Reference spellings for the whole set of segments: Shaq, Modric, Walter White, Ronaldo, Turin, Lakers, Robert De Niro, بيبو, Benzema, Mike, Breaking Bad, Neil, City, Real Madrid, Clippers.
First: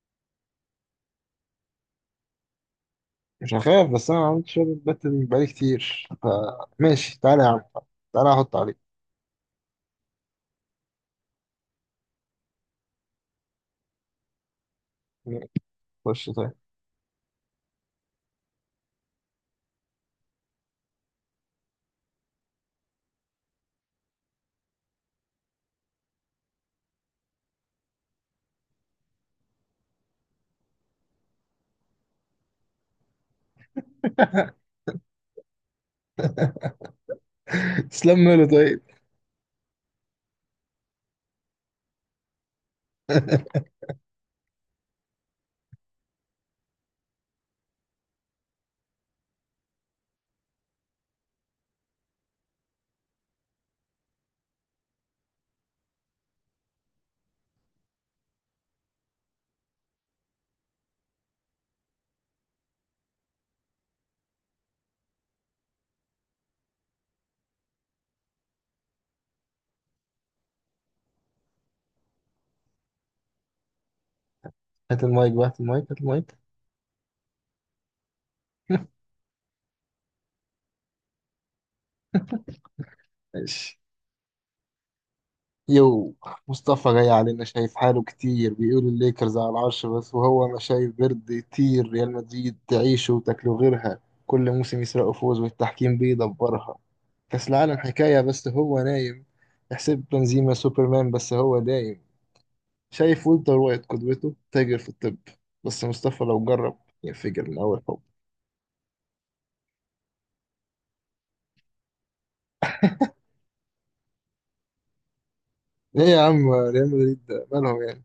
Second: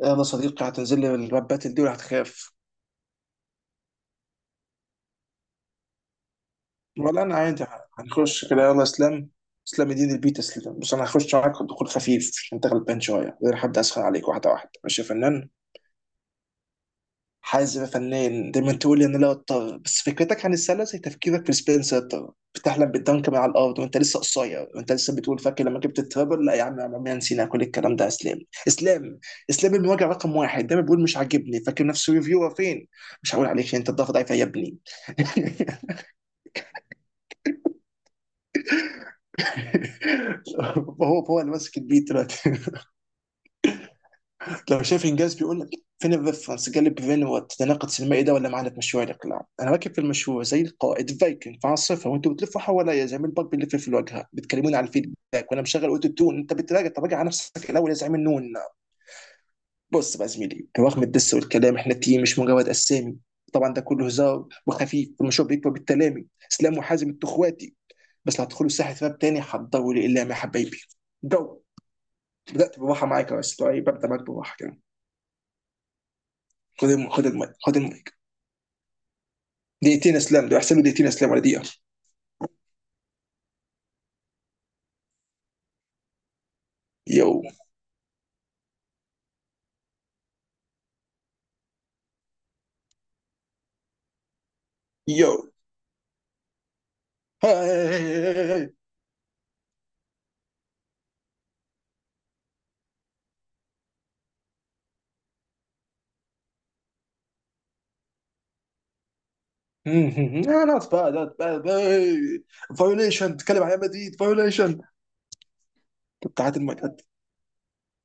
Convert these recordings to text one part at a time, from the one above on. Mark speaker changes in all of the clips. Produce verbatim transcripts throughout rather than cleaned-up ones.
Speaker 1: يلا صديقي، هتنزل لي الربات دي ولا هتخاف؟
Speaker 2: مش هخاف، بس انا ما عملتش شوية باتل بقالي كتير. فماشي،
Speaker 1: ولا انا
Speaker 2: تعالى يا عم.
Speaker 1: عادي.
Speaker 2: تعالى
Speaker 1: هنخش
Speaker 2: احط
Speaker 1: كده
Speaker 2: عليك.
Speaker 1: يلا اسلام. اسلام يدين البيت اسلام. بس انا هخش معاك دخول خفيف عشان انت غلبان شويه، غير حد اسخن عليك واحده واحده، ماشي يا فنان؟
Speaker 2: خش طيب.
Speaker 1: حازم يا فنان دايما تقول لي ان لا اضطر، بس فكرتك عن السله زي تفكيرك في السبنسر، بتحلم بالدنك من على الارض وانت لسه قصير، وانت لسه بتقول فاكر لما جبت الترابل. لا يا عم يا عم، عمرنا نسينا كل الكلام ده يا اسلام. اسلام، اسلام المواجع رقم واحد، دايما بيقول مش عاجبني، فاكر نفسه ريفيور فين؟ مش هقول عليك انت الضغط ضعيف يا ابني.
Speaker 2: تسلم له طيب.
Speaker 1: فهو فهو اللي ماسك البيت دلوقتي. لو شايف انجاز بيقول لك فين الريفرنس، جالب بفين والتناقض السينمائي ده؟ ولا معانا في مشروع الاقلاع؟ انا راكب في المشروع زي القائد فايكنج في عاصفه، وانتوا بتلفوا حواليا زي ما الباك بيلف في الواجهه، بتكلموني على الفيدباك وانا مشغل اوتو تون. انت بتراجع؟ طب راجع على نفسك الاول يا زعيم النون. بص بقى يا زميلي، رغم الدس والكلام احنا تيم مش مجرد اسامي. طبعا ده كله هزار وخفيف، المشروع بيكبر بالتلامي. اسلام وحازم انتوا اخواتي، بس لو هتدخلوا ساحه راب تاني حضروا لي الا يا حبايبي. جو. بدات بباحه معاك يا اسطى إيه، ببدا معاك بباحه كده.
Speaker 2: هات المايك بقى، هات المايك هات المايك
Speaker 1: خد الم... خد المايك، خد المايك. دقيقتين اسلام ده احسن له، دقيقتين اسلام ولا دقيقه.
Speaker 2: ماشي. يو. مصطفى جاي
Speaker 1: يو.
Speaker 2: علينا شايف حاله كتير، بيقول الليكرز على العرش، بس وهو انا شايف برد يطير. ريال مدريد تعيش وتاكله غيرها. كل موسم يسرقوا
Speaker 1: يو.
Speaker 2: فوز والتحكيم بيدبرها. كأس العالم حكاية بس
Speaker 1: هاي.
Speaker 2: هو نايم. يحسب بنزيما سوبرمان بس هو دايم. شايف ولتر وايت قدوته، تاجر في الطب. بس مصطفى لو جرب ينفجر من أول حب.
Speaker 1: نوت باد، نوت باد. فايوليشن، تتكلم عن ريال مدريد؟ فايوليشن.
Speaker 2: ليه يا
Speaker 1: طب تعال
Speaker 2: عم؟
Speaker 1: هات المايك،
Speaker 2: ريال
Speaker 1: هات.
Speaker 2: مدريد ده مالهم يعني؟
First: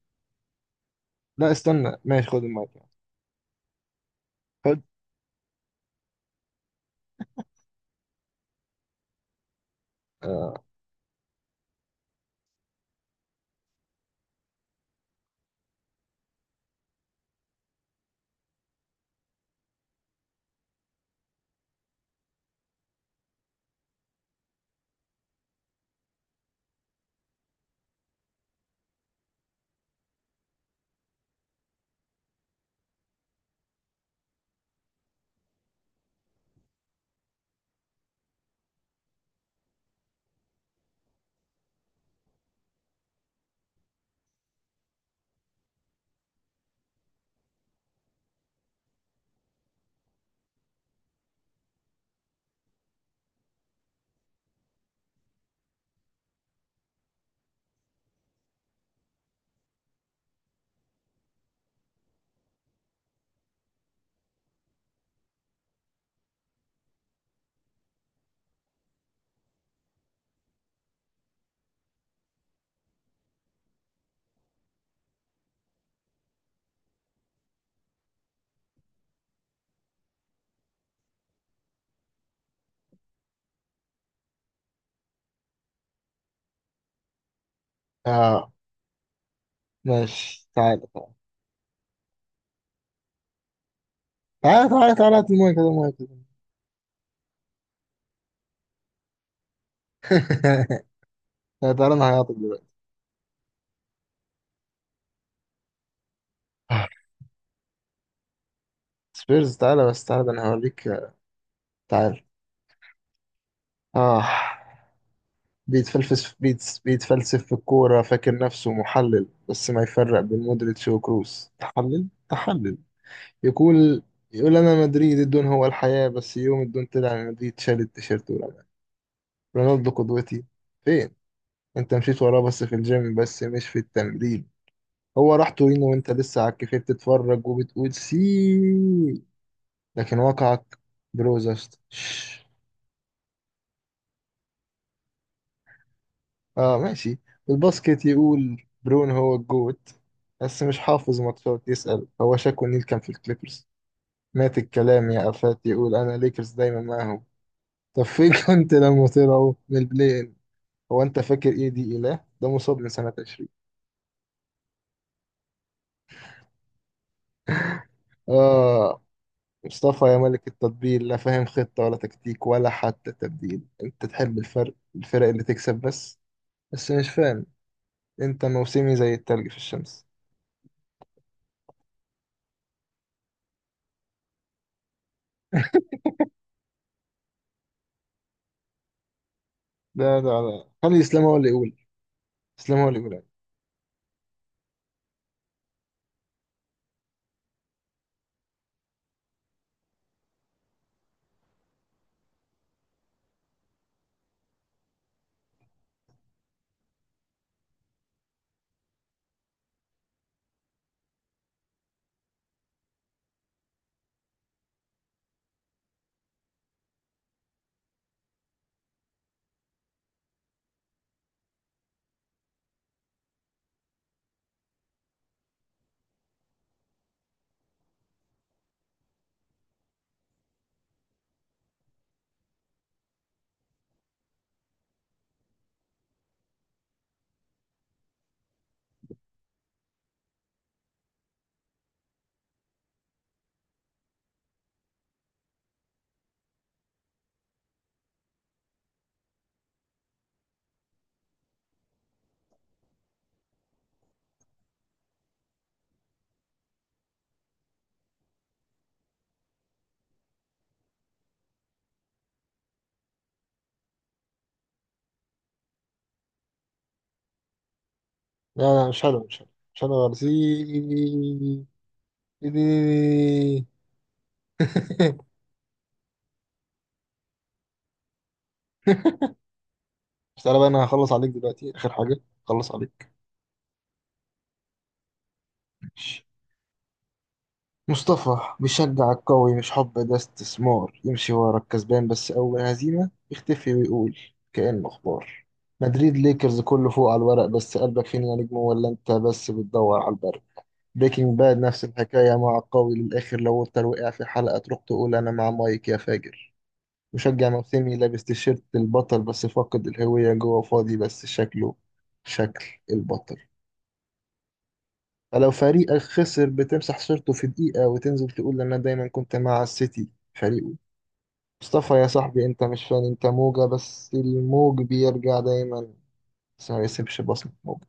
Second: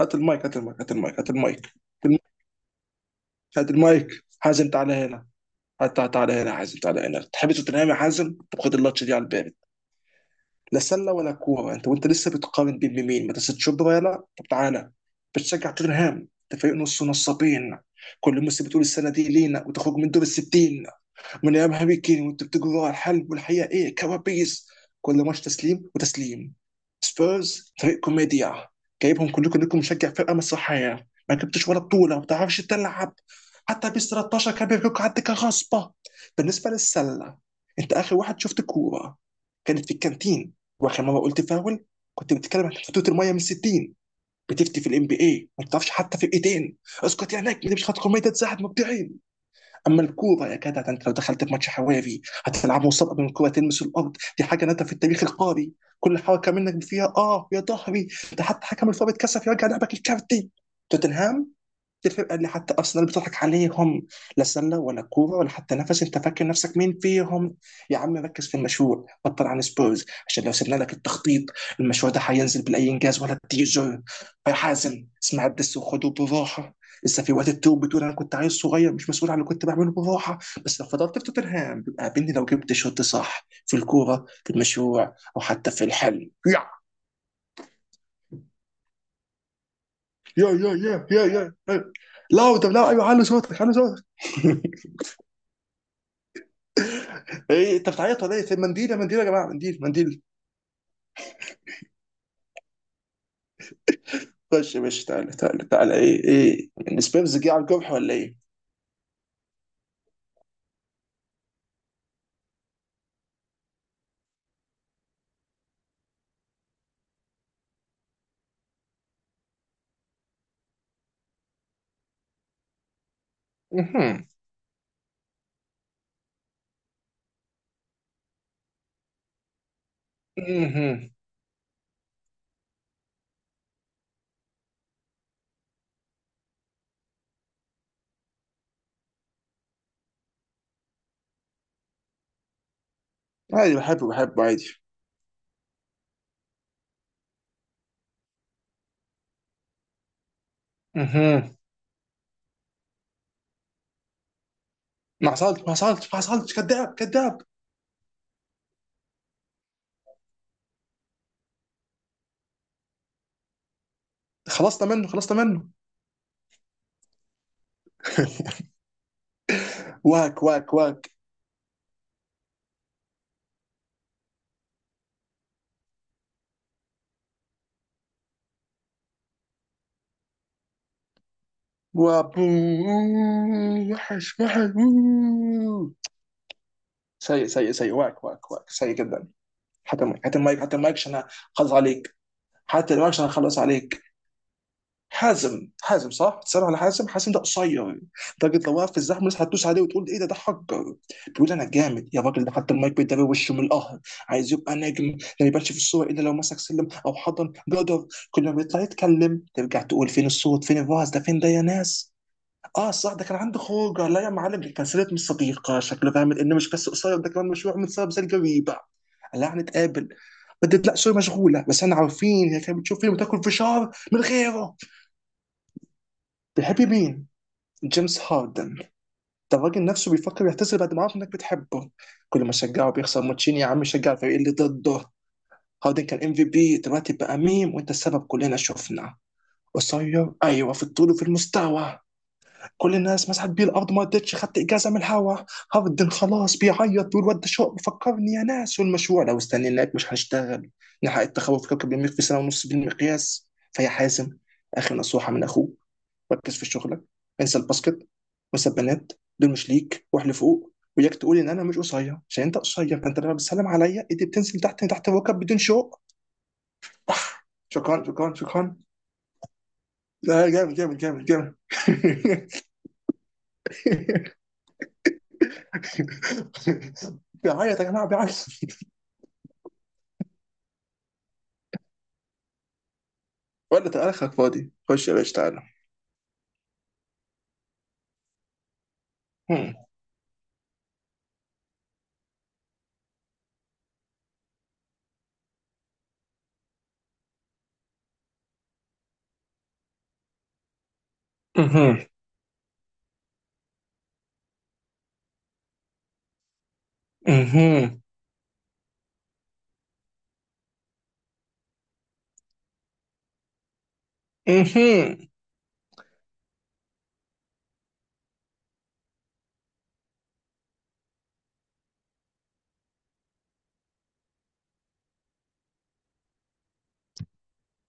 Speaker 1: هات المايك، هات المايك، هات المايك، هات
Speaker 2: لا
Speaker 1: المايك، هات
Speaker 2: استنى
Speaker 1: المايك.
Speaker 2: ماشي، خد المايك يعني.
Speaker 1: هات المايك، حازم
Speaker 2: خد.
Speaker 1: تعالى هنا. هات، تعالى هنا حازم، تعالى هنا. تحب توتنهام يا حازم؟ طب خد اللاتش دي على الباب. لا سله ولا كوره، انت وانت لسه بتقارن بين مين؟ مدرسه شبرا، طب تعالى. بتشجع توتنهام ده فريق نص نصابين، كل موسم بتقول السنه دي لينا وتخرج من دور الستين. من ايام هاري كين وانت بتجري ورا الحلب، والحقيقه ايه؟ كوابيس. كل ماتش تسليم وتسليم. سبيرز فريق كوميديا، جايبهم كلكم انكم مشجع فرقه مسرحيه، ما جبتش ولا بطوله، ما بتعرفش تلعب. حتى بيس ثلاثة عشر كان بيفكك عندك كغصبه. بالنسبه للسله، انت اخر واحد شفت كوره كانت في الكانتين، واخر مره قلت فاول كنت بتتكلم عن فتوت الميه من ستين. بتفتي في الام بي اي ما بتعرفش حتى فرقتين، اسكت يا نجم، دي مش خط كوميديا تساعد مبدعيا. اما الكوره يا جدع، ده انت لو دخلت في ماتش حوافي هتلعبه وسط قبل ما الكوره تلمس الارض، دي حاجه نادره في التاريخ القاري. كل حركه منك فيها اه يا ظهري، ده حتى حكم الفار اتكسف يرجع لعبك الكارتي. توتنهام، الفرقه اللي حتى ارسنال بتضحك عليهم. لا سله ولا كوره ولا حتى نفس، انت فاكر نفسك مين فيهم؟ يا عم ركز في المشروع، بطل عن سبورز، عشان لو سيبنا لك التخطيط المشروع ده هينزل بالاي انجاز ولا التيزر. يا حازم اسمع الدس وخده بالراحه، لسه في وقت التوب، بتقول انا كنت عيل صغير مش مسؤول عن اللي كنت بعمله بالراحه. بس لو فضلت في توتنهام قابلني لو جبت شوط صح في الكوره، في المشروع او حتى في الحل. يا
Speaker 2: آه ماشي.
Speaker 1: يا يا
Speaker 2: تعالى
Speaker 1: يا يا يا. لاو، طب لاو، ايوه، حلوا صوتك، حلوا صوتك.
Speaker 2: تعالى تعالى تعالى تعالى هات المايك هات المايك
Speaker 1: ايه انت بتعيط ولا ايه؟ في منديل؟ يا منديل يا جماعه، منديل، منديل.
Speaker 2: لا، تعالى أنا هعيطك دلوقتي.
Speaker 1: خش يا باشا، تعالى تعالى تعالى، ايه، ايه.
Speaker 2: آه،
Speaker 1: السبيرز جه على الجرح ولا ايه؟
Speaker 2: سبيرز؟ تعالى بس، تعالى ده أنا هوريك. تعالى. آه. بيتفلسف بيتس، بيتفلسف في الكورة فاكر نفسه محلل، بس ما يفرق بين مودريتش وكروس. تحلل تحلل. يقول،
Speaker 1: مهم.
Speaker 2: يقول أنا مدريد، الدون هو الحياة، بس يوم الدون طلع من مدريد شال التيشيرت ورمى. رونالدو قدوتي؟ فين؟
Speaker 1: مهم.
Speaker 2: أنت مشيت وراه بس في الجيم، بس مش في التمرين. هو راح تورينو وأنت لسه على الكافيه بتتفرج وبتقول سي. لكن واقعك بروزست.
Speaker 1: عادي بحبه بحبه عادي.
Speaker 2: اه ماشي. الباسكت، يقول برون هو الجوت بس مش حافظ
Speaker 1: مهم.
Speaker 2: ماتشات، يسأل هو شاكو نيل كان في الكليبرز. مات الكلام يا
Speaker 1: ما حصلتش،
Speaker 2: آفات.
Speaker 1: ما
Speaker 2: يقول
Speaker 1: حصلتش،
Speaker 2: أنا
Speaker 1: ما
Speaker 2: ليكرز
Speaker 1: حصلتش،
Speaker 2: دايما
Speaker 1: كذاب،
Speaker 2: معاهم.
Speaker 1: كذاب.
Speaker 2: طب فين كنت لما طلعوا من البلاي إن؟ هو أنت فاكر إيه دي إله؟ ده مصاب من سنة عشرين.
Speaker 1: خلصنا منه، خلصنا منه.
Speaker 2: آه. مصطفى يا
Speaker 1: واك
Speaker 2: ملك
Speaker 1: واك
Speaker 2: التطبيل، لا
Speaker 1: واك.
Speaker 2: فاهم خطة ولا تكتيك ولا حتى تبديل. أنت تحب الفرق، الفرق اللي تكسب بس. بس مش فاهم. أنت موسمي زي التلج في الشمس.
Speaker 1: وابو. وحش وحش، أوه. سيء سيء سيء، واك واك واك، سيء جدا. حتى
Speaker 2: لا
Speaker 1: المايك، حتى
Speaker 2: لا
Speaker 1: المايك،
Speaker 2: لا
Speaker 1: حتى المايك
Speaker 2: خلي
Speaker 1: عشان
Speaker 2: إسلام هو اللي
Speaker 1: اخلص
Speaker 2: يقول.
Speaker 1: عليك.
Speaker 2: إسلام هو
Speaker 1: حتى
Speaker 2: اللي يقول،
Speaker 1: المايك
Speaker 2: لا.
Speaker 1: عشان اخلص عليك. حازم، حازم صح؟ بتسأل على حازم؟ حازم ده قصير، لدرجة لو وقف في الزحمة الناس هتدوس عليه وتقول ايه ده ده حجر. بيقول انا جامد يا راجل، ده حتى المايك بيداري وشه من القهر. عايز يبقى نجم لا يبانش في الصورة الا لو مسك سلم او حضن جدر. كل ما بيطلع يتكلم ترجع تقول فين الصوت، فين الوعظ ده، فين ده يا ناس؟ اه صح، ده كان عنده خروجه، لا يا معلم دي كانسلت من صديقه، شكله فاهم ان مش بس قصير ده كمان مشروع من سبب زي الجريبه. لا هنتقابل، بدت لا سوري مشغوله، بس احنا عارفين هي كانت بتشوف فيلم وتاكل فشار من غيره. بيحب مين؟ جيمس هاردن. ده الراجل نفسه بيفكر يعتزل بعد ما عرف انك بتحبه. كل ما شجعه بيخسر ماتشين، يا عم شجع الفريق اللي ضده. هاردن كان ام في بي، دلوقتي بقى ميم، وانت السبب كلنا شفنا. قصير ايوه في الطول وفي المستوى. كل الناس مسحت بيه الارض، ما رضتش خدت اجازه من الهوا. هاردن خلاص بيعيط، بيقول ود شوق فكرني يا ناس، والمشروع لو استنيناك مش هنشتغل. نحقق التخوف في كوكب المريخ في سنه ونص بالمقياس. فيا حازم، اخر نصيحه من اخوك: ركز في شغلك، انسى الباسكت، وانسى البنات، دول مش ليك، واحنا فوق وياك. تقول ان انا مش قصير عشان انت قصير، فانت لما بتسلم عليا ايدي بتنزل تحت، تحت الركب بدون شوق. شكرا شكرا شكرا.
Speaker 2: لا مش حلو، مش حلو مش حلو خالص. إيه-
Speaker 1: لا، جامد جامد جامد جامد.
Speaker 2: إيه-
Speaker 1: بيعيط يا جماعه، بيعيط.
Speaker 2: مش تعالى بقى، أنا هخلص عليك دلوقتي آخر حاجة. خلص عليك.
Speaker 1: ولا، تعالى اخرك فاضي، خش يا باشا، تعالى.
Speaker 2: مصطفى بيشجع القوي مش
Speaker 1: هم.
Speaker 2: حب، ده استثمار يمشي ورا الكسبان، بس أول هزيمة يختفي ويقول كأنه أخبار. مدريد ليكرز كله فوق على الورق، بس قلبك فين يا نجم؟ ولا أنت بس بتدور على البرد. بريكنج باد نفس
Speaker 1: مهم.
Speaker 2: الحكاية، مع القوي للآخر، لو أنت وقع في حلقة تروح تقول أنا مع مايك يا فاجر. مشجع موسمي
Speaker 1: مهم.
Speaker 2: لابس تيشيرت البطل، بس فاقد الهوية، جوه فاضي، بس شكله شكل البطل.
Speaker 1: مهم.
Speaker 2: فلو فريقك خسر بتمسح صورته في دقيقة وتنزل تقول أنا دايما كنت مع السيتي فريقه. مصطفى يا صاحبي، أنت مش فان، أنت موجة، بس الموج بيرجع دايما بس ما يسيبش بصمة موج.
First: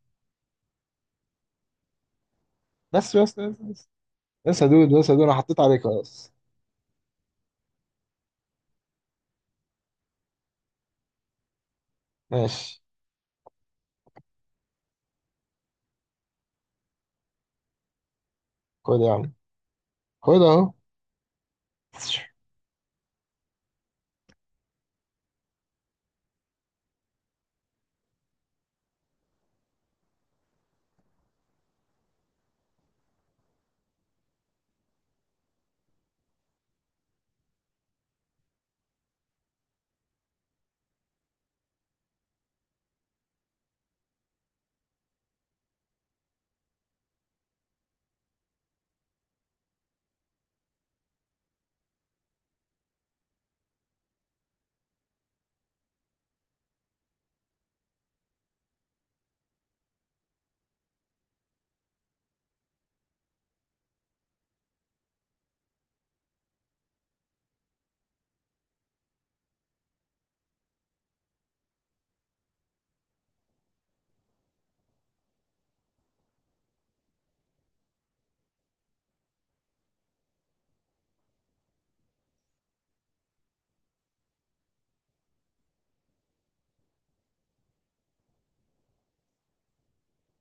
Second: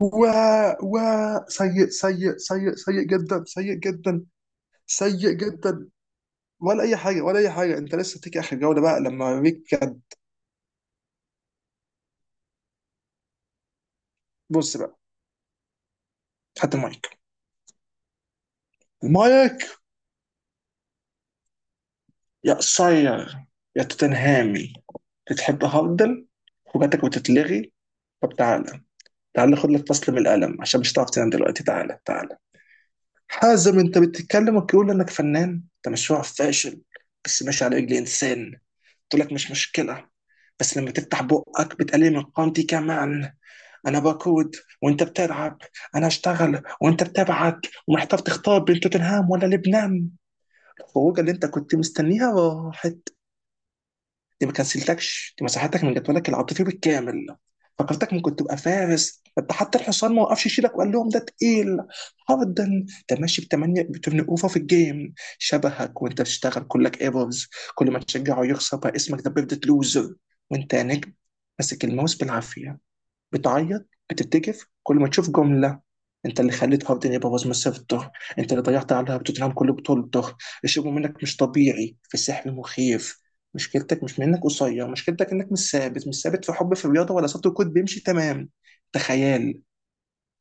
Speaker 1: و و. سيء سيء سيء، سيء
Speaker 2: بس بس
Speaker 1: جدا،
Speaker 2: بس
Speaker 1: سيء
Speaker 2: بس
Speaker 1: جدا،
Speaker 2: بس يا دود، بس يا دود
Speaker 1: سيء
Speaker 2: أنا حطيت عليك
Speaker 1: جدا.
Speaker 2: خلاص.
Speaker 1: ولا اي حاجه، ولا اي حاجه، انت لسه تيجي اخر جوله بقى لما اوريك كده.
Speaker 2: ماشي.
Speaker 1: بص بقى، خدت مايك،
Speaker 2: خد يا عم.
Speaker 1: مايك.
Speaker 2: خد أهو.
Speaker 1: يا قصير، يا توتنهامي، بتحب هاردن وجاتك وتتلغي؟ طب تعالى، تعالى خد لك فصل من القلم عشان مش هتعرف تنام دلوقتي، تعالى تعالى. حازم انت بتتكلم وتقول انك فنان، انت مشروع فاشل بس ماشي على رجل انسان. تقول لك مش مشكلة، بس لما تفتح بقك بتقلل من قيمتي كمان. انا بقود وانت بتلعب، انا اشتغل وانت بتبعك، ومحتاج تختار بين توتنهام ولا لبنان. الخروجه اللي انت كنت مستنيها راحت، دي ما كنسلتكش، دي مساحتك من جدولك العاطفي بالكامل. فكرتك ممكن تبقى فارس، انت حتى الحصان ما وقفش يشيلك وقال لهم ده تقيل. هاردن ده ماشي ب ثمانية، ب ثمانية اوفر في الجيم، شبهك وانت بتشتغل كلك ايرورز. كل ما تشجعه يخسر، بقى اسمك ده بيفضل لوزر. وانت نجم، ماسك الماوس بالعافيه، بتعيط بتتكف كل ما تشوف جمله. انت اللي خليت هاردن يبقى من الظهر، انت اللي ضيعت عليها بتوتنهام كل بطولته. الشغل منك مش طبيعي، في سحر مخيف. مشكلتك مش منك قصير، مشكلتك انك مش ثابت، مش ثابت في حب، في الرياضه، ولا صوت الكود بيمشي تمام. ده خيال،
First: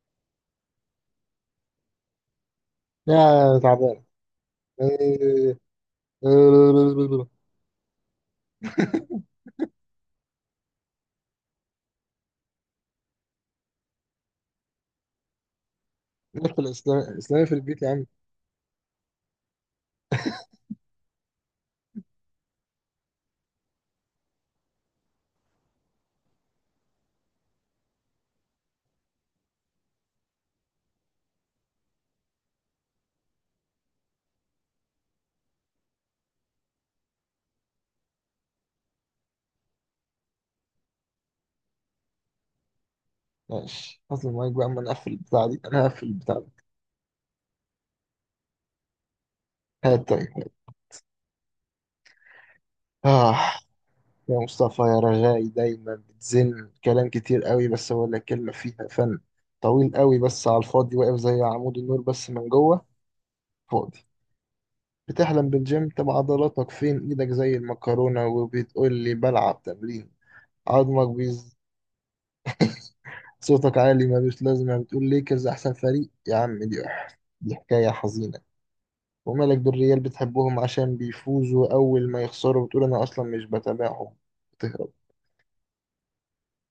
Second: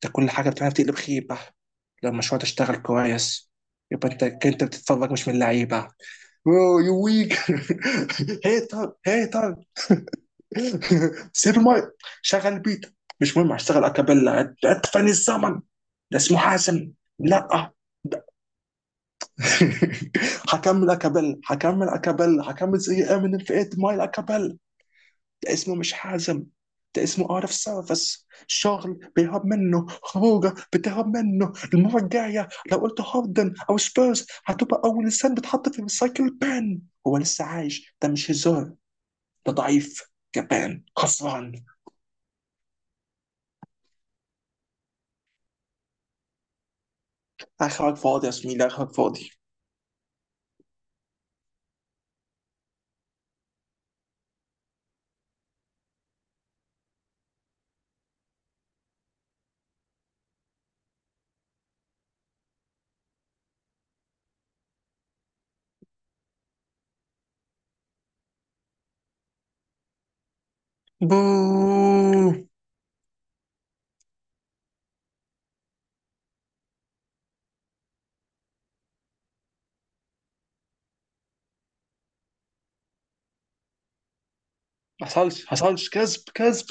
Speaker 1: ده كل حاجه بتعملها بتقلب خيبه. لو المشروع تشتغل
Speaker 2: يا
Speaker 1: كويس
Speaker 2: تعبان.
Speaker 1: يبقى انت، انت بتتفرج مش من اللعيبه. واو، يو ويك. هيتر، هيتر. سيف المايك. شغل بيت، مش مهم هشتغل اكابيلا. عد- ادفن الزمن، ده اسمه
Speaker 2: نقفل
Speaker 1: حازم.
Speaker 2: إسلام- إسلامي في
Speaker 1: لا.
Speaker 2: البيت يا عم.
Speaker 1: هكمل اكابيلا، هكمل اكابيلا، هكمل زي امينيم في ثمانية مايل اكابيلا. ده اسمه مش حازم، ده اسمه اوت اوف سيرفيس، شغل بيهرب منه، خروجه بتهرب منه. المره الجايه لو قلت هاردن او سبيرز هتبقى اول انسان بتحط في الريسايكل بان. هو لسه عايش؟ ده مش هزار، ده ضعيف، جبان، خسران.
Speaker 2: ماشي، حط المايك بقى أما نقفل البتاع دي، أنا هقفل البتاع ده.
Speaker 1: اخرك فاضي يا زميلي، اخرك فاضي.
Speaker 2: هات تاني. آه. يا مصطفى يا رغاي، دايما بتزن كلام كتير قوي بس ولا كلمة فيها فن. طويل قوي بس على الفاضي، واقف زي عمود النور، بس من جوه فاضي. بتحلم بالجيم؟ طب عضلاتك فين؟ ايدك زي المكرونة وبتقول لي بلعب تمرين. عظمك
Speaker 1: بو.
Speaker 2: بيز. صوتك عالي ملوش لازمة. بتقول ليكرز أحسن فريق يا عم، دي دي حكاية حزينة. ومالك بالريال؟ بتحبهم عشان بيفوزوا، أول ما يخسروا بتقول أنا أصلا مش بتابعهم. بتهرب.
Speaker 1: ما حصلش، حصلش، كذب كذب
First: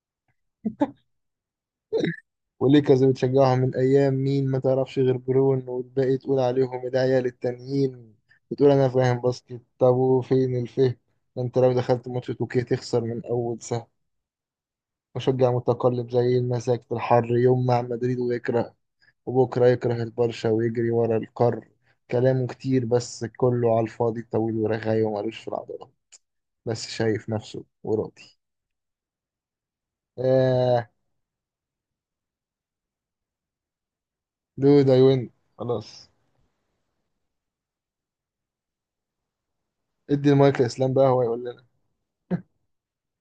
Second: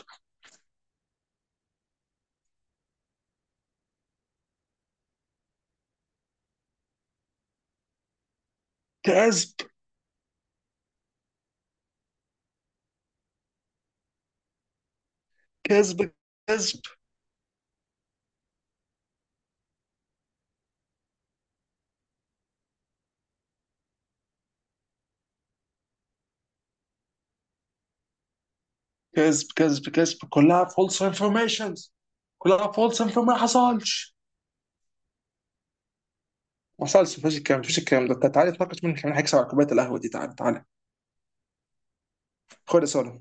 Speaker 2: وليكرز بتشجعهم من ايام مين؟ ما تعرفش غير برون والباقي تقول عليهم العيال التانيين. بتقول انا فاهم
Speaker 1: كذب
Speaker 2: باسكت، طب وفين الفهم؟ ده انت لو دخلت ماتش توكيه تخسر من اول سهم. مشجع متقلب
Speaker 1: كذب
Speaker 2: زي المساك
Speaker 1: كذب
Speaker 2: في الحر، يوم مع مدريد ويكره وبكره يكره البرشا ويجري ورا القار. كلامه كتير بس كله على الفاضي، طويل ورغاي ومالوش في العضلة، بس شايف نفسه وراضي.
Speaker 1: كذب كذب كذب، كلها
Speaker 2: آه.
Speaker 1: فولس انفورميشنز، كلها فولس انفورميشن، ما حصلش.
Speaker 2: دود I win. خلاص.
Speaker 1: ما حصلش، مفيش الكلام ده، مفيش الكلام ده. تعالى نتناقش مين كمان هيكسب على كوبايه القهوه دي،
Speaker 2: ادي
Speaker 1: تعالى
Speaker 2: المايك
Speaker 1: تعالى.
Speaker 2: لإسلام بقى هو يقول لنا.
Speaker 1: خد يا سولو.